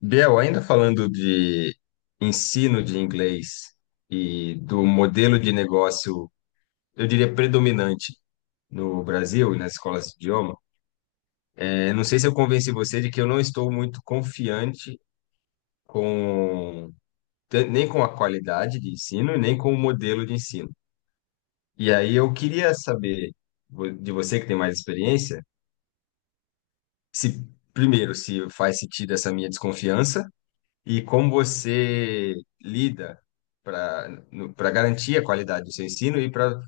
Biel, ainda falando de ensino de inglês e do modelo de negócio, eu diria predominante no Brasil e nas escolas de idioma, não sei se eu convenci você de que eu não estou muito confiante com nem com a qualidade de ensino, e nem com o modelo de ensino. E aí eu queria saber de você que tem mais experiência, se primeiro se faz sentido essa minha desconfiança. E como você lida para para garantir a qualidade do seu ensino e para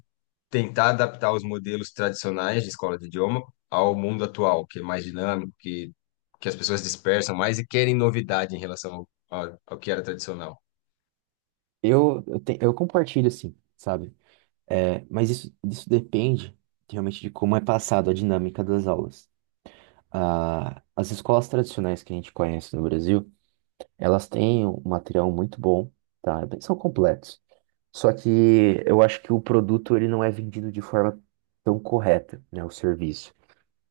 tentar adaptar os modelos tradicionais de escola de idioma ao mundo atual, que é mais dinâmico, que as pessoas dispersam mais e querem novidade em relação ao que era tradicional? Eu compartilho assim, sabe? É, mas isso depende realmente de como é passado a dinâmica das aulas. As escolas tradicionais que a gente conhece no Brasil, elas têm um material muito bom, tá? Eles são completos. Só que eu acho que o produto ele não é vendido de forma tão correta, né? O serviço.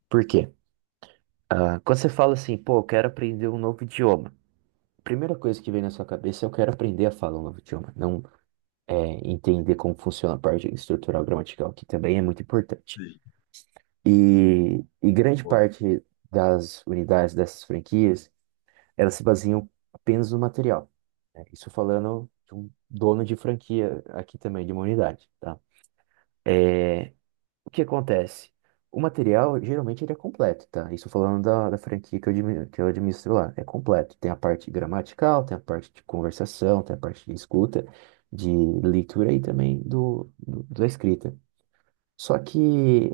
Por quê? Quando você fala assim, pô, eu quero aprender um novo idioma. A primeira coisa que vem na sua cabeça é eu quero aprender a falar um novo idioma. Não é, entender como funciona a parte estrutural gramatical, que também é muito importante. Sim. E grande Boa. parte das unidades dessas franquias, elas se baseiam apenas no material. Né? Isso falando de um dono de franquia aqui também, de uma unidade, tá? É, o que acontece? O material, geralmente, ele é completo, tá? Isso falando da franquia que eu administro lá. É completo. Tem a parte gramatical, tem a parte de conversação, tem a parte de escuta, de leitura e também da escrita. Só que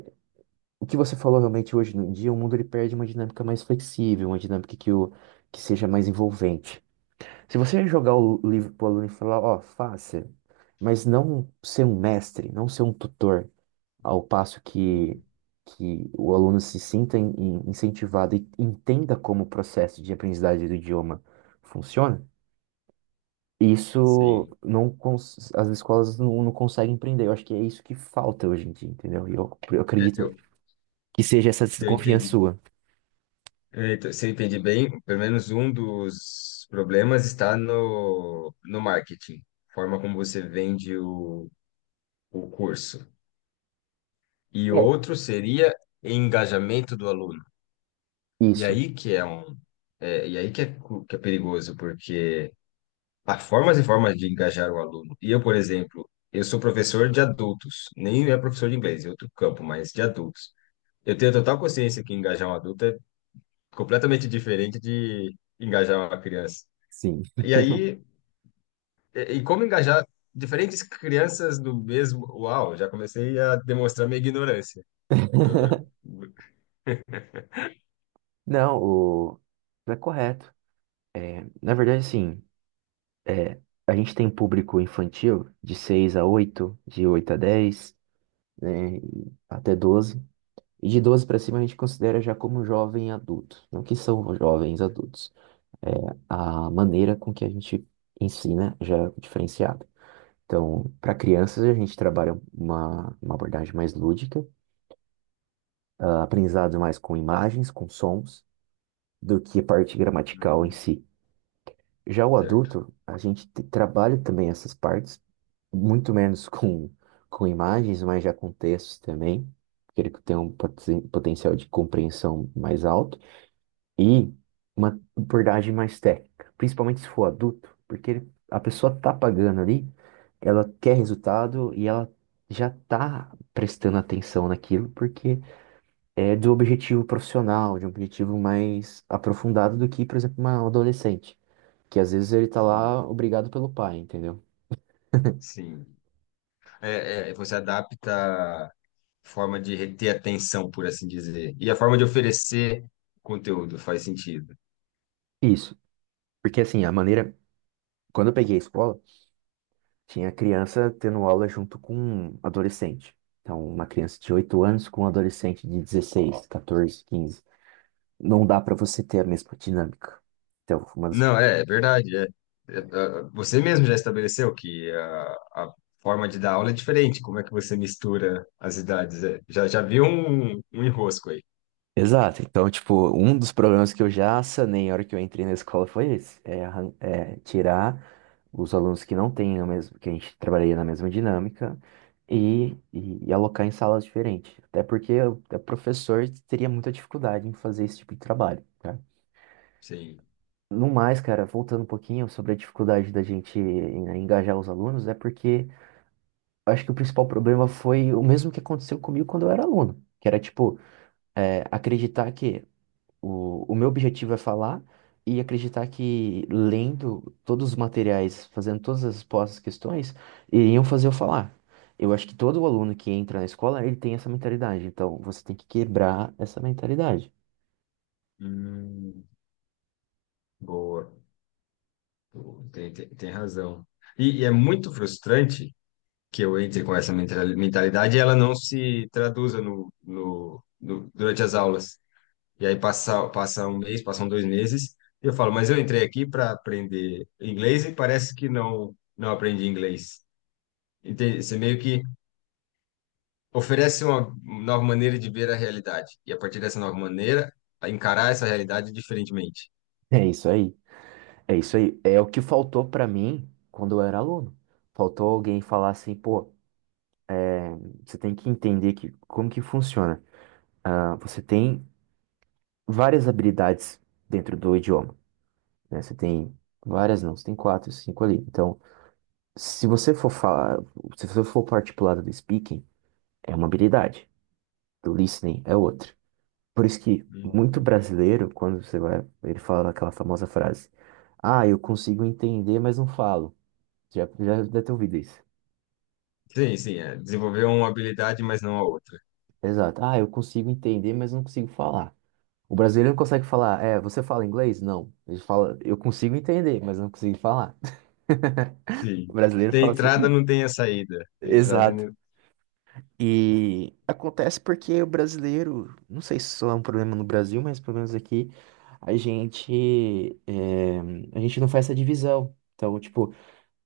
o que você falou realmente hoje no dia, o mundo ele perde uma dinâmica mais flexível, uma dinâmica que seja mais envolvente. Se você jogar o livro pro aluno e falar, ó, faça, mas não ser um mestre, não ser um tutor, ao passo Sim, que o aluno se sinta incentivado e entenda como o processo de aprendizagem do idioma funciona, sim. As escolas não conseguem empreender. Eu acho que é isso que falta hoje em dia, entendeu? E eu É, acredito Eu, que seja essa se eu desconfiança entendi, sua. é, Então, se eu entendi bem, pelo menos um dos problemas está no marketing, forma como você vende o curso. E É, outro seria engajamento do aluno. E isso, aí que é um, e aí que é, que é perigoso, porque há formas e formas de engajar o aluno. E eu, por exemplo, eu sou professor de adultos, nem é professor de inglês, é outro campo, mas de adultos. Eu tenho total consciência que engajar um adulto é completamente diferente de engajar uma criança. sim. E aí, e como engajar diferentes crianças no mesmo. Uau, já comecei a demonstrar minha ignorância. Eu- eu- Não, o... não é correto. É, na verdade, assim, é, a gente tem público infantil de 6 a oito, de 8 a dez, né, e até doze. E de 12 para cima a gente considera já como jovem adulto, não que são jovens adultos. É, a maneira com que a gente ensina já é diferenciada. Então, para crianças, a gente trabalha uma abordagem mais lúdica, aprendizado mais com imagens, com sons, do que a parte gramatical em Hum, si. Já o certo. adulto, a gente trabalha também essas partes, muito menos com imagens, mas já com textos também, porque ele tem um potencial de compreensão mais alto. E uma abordagem mais técnica, principalmente se for adulto, porque a pessoa tá pagando ali, ela quer resultado e ela já tá prestando atenção naquilo, porque é do objetivo profissional, de um objetivo mais aprofundado do que, por exemplo, um adolescente, que às vezes ele tá Sim. lá obrigado pelo pai, entendeu? Sim. Você adapta a forma de reter atenção, por assim dizer. E a forma de oferecer conteúdo faz sentido. Isso, porque assim, a maneira, quando eu peguei a escola, tinha criança tendo aula junto com um adolescente. Então, uma criança de 8 anos com um adolescente de 16, 14, quinze, não dá pra você ter a mesma dinâmica. Então, uma das... Não, é, é verdade. Você mesmo já estabeleceu que a forma de dar aula é diferente. Como é que você mistura as idades? É, já, já vi um enrosco aí. Exato. Então, tipo, um dos problemas que eu já sanei na hora que eu entrei na escola foi esse, é, é tirar os alunos que não têm a mesma, que a gente trabalharia na mesma dinâmica e, e alocar em salas diferentes. Até porque o professor teria muita dificuldade em fazer esse tipo de trabalho, tá? Sim. No mais, cara, voltando um pouquinho sobre a dificuldade da gente engajar os alunos, é porque eu acho que o principal problema foi o mesmo que aconteceu comigo quando eu era aluno, que era tipo é, acreditar que o meu objetivo é falar e acreditar que lendo todos os materiais, fazendo todas as postas questões, iriam fazer eu falar. Eu acho que todo aluno que entra na escola, ele tem essa mentalidade. Então, você tem que quebrar essa mentalidade. Hum, boa. Tem razão. E é muito frustrante que eu entre com essa mentalidade e ela não se traduza durante as aulas. E aí passa, passa um mês, passam dois meses, e eu falo, mas eu entrei aqui para aprender inglês e parece que não, não aprendi inglês. Entende? Você meio que oferece uma nova maneira de ver a realidade. E a partir dessa nova maneira, a encarar essa realidade diferentemente. É isso aí. É isso aí. É o que faltou pra mim quando eu era aluno. Faltou alguém falar assim, pô, você tem que entender que, como que funciona. Ah, você tem várias habilidades dentro do idioma. Né? Você tem várias, não, você tem quatro, cinco ali. Então, se você for falar, se você for partir pro lado do speaking, é uma habilidade. Do listening é outra. Por isso que muito Uhum. brasileiro, quando você vai, ele fala aquela famosa frase: ah, eu consigo entender, mas não falo. Já, já deve ter ouvido isso. Sim, sim, é desenvolver uma habilidade, mas não a outra. Exato. Ah, eu consigo entender, mas não consigo falar. O brasileiro não consegue falar, é, você fala inglês? Não. Ele fala, eu consigo entender, mas não consigo falar. Sim. O brasileiro Tem fala entrada, sempre. não tem a saída. Tem entrada, e Exato. não- E acontece porque o brasileiro, não sei se isso é um problema no Brasil, mas pelo menos aqui a gente, é, a gente não faz essa divisão. Então, tipo,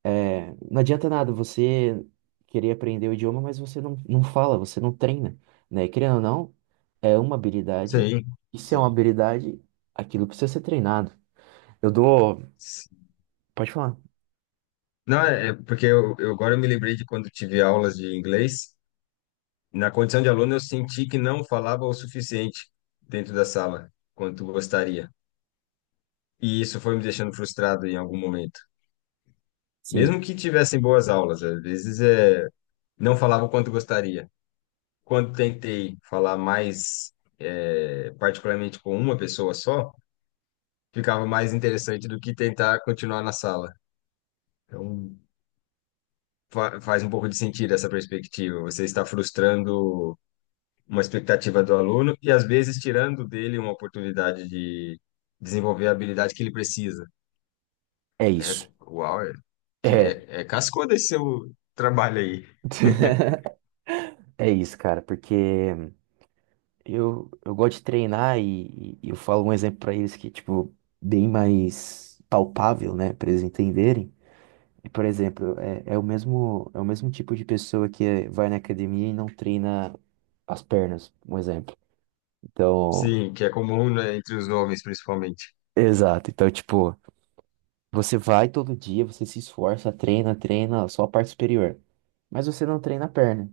é, não adianta nada você querer aprender o idioma, mas você não fala, você não treina, né? Querendo ou não, é uma habilidade, sim. e se é Sim. uma habilidade, aquilo precisa ser treinado. Eu dou. Pode falar. Não, é é porque eu agora eu me lembrei de quando tive aulas de inglês. Na condição de aluno, eu senti que não falava o suficiente dentro da sala, quanto gostaria. E isso foi me deixando frustrado em algum momento. Sim, Mesmo que tivessem boas aulas, às vezes não falava o quanto gostaria. Quando tentei falar mais, particularmente com uma pessoa só, ficava mais interessante do que tentar continuar na sala. Então, faz um pouco de sentido essa perspectiva. Você está frustrando uma expectativa do aluno e às vezes tirando dele uma oportunidade de desenvolver a habilidade que ele precisa. é É, isso. uau, é, que É. é, é cascudo esse seu trabalho aí. É isso, cara, porque eu gosto de treinar e eu falo um exemplo pra eles que, tipo, bem mais palpável, né, pra eles entenderem. E, por exemplo, é, é o mesmo tipo de pessoa que vai na academia e não treina as pernas, um exemplo. Então, Sim, que é comum, né, entre os homens, principalmente. exato. Então, tipo, você vai todo dia, você se esforça, treina, treina só a parte superior, mas você não treina a perna.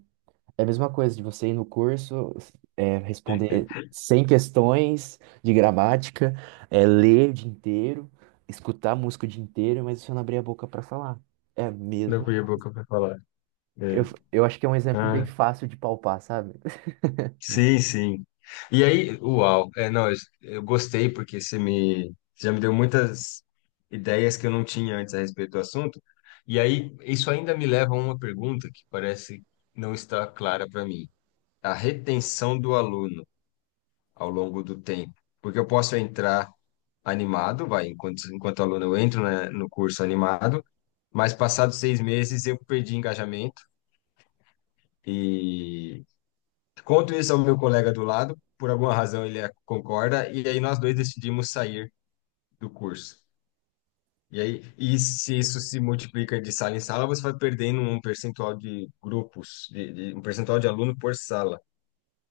É a mesma coisa de você ir no curso, é, responder 100 questões de gramática, é, ler o dia inteiro, escutar música o dia inteiro, mas você não abrir a boca pra falar. É Não mesmo. fui a boca para falar. Eu, É. eu acho que é um exemplo bem Ah, fácil de palpar, sabe? sim, sim. Não, eu gostei porque você já me deu muitas ideias que eu não tinha antes a respeito do assunto. E aí, isso ainda me leva a uma pergunta que parece não estar clara para mim. A retenção do aluno ao longo do tempo. Porque eu posso entrar animado, enquanto aluno eu entro, né, no curso animado, mas passados seis meses eu perdi engajamento e conto isso ao meu colega do lado, por alguma razão ele concorda, e aí nós dois decidimos sair do curso. E aí, e se isso se multiplica de sala em sala, você vai perdendo um percentual de grupos, um percentual de aluno por sala,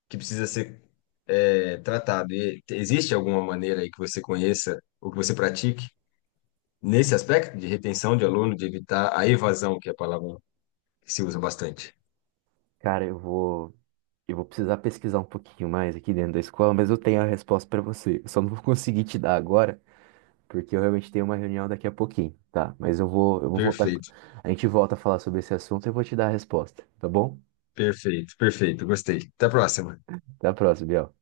que precisa ser tratado. E existe alguma maneira aí que você conheça ou que você pratique nesse aspecto de retenção de aluno, de evitar a evasão, que é a palavra que se usa bastante? Cara, eu vou precisar pesquisar um pouquinho mais aqui dentro da escola, mas eu tenho a resposta pra você. Eu só não vou conseguir te dar agora, porque eu realmente tenho uma reunião daqui a pouquinho, tá? Mas eu vou voltar. Perfeito, A gente volta a falar sobre esse assunto e eu vou te dar a resposta, tá bom? Perfeito. Gostei. Até a próxima. Até a próxima, Biel.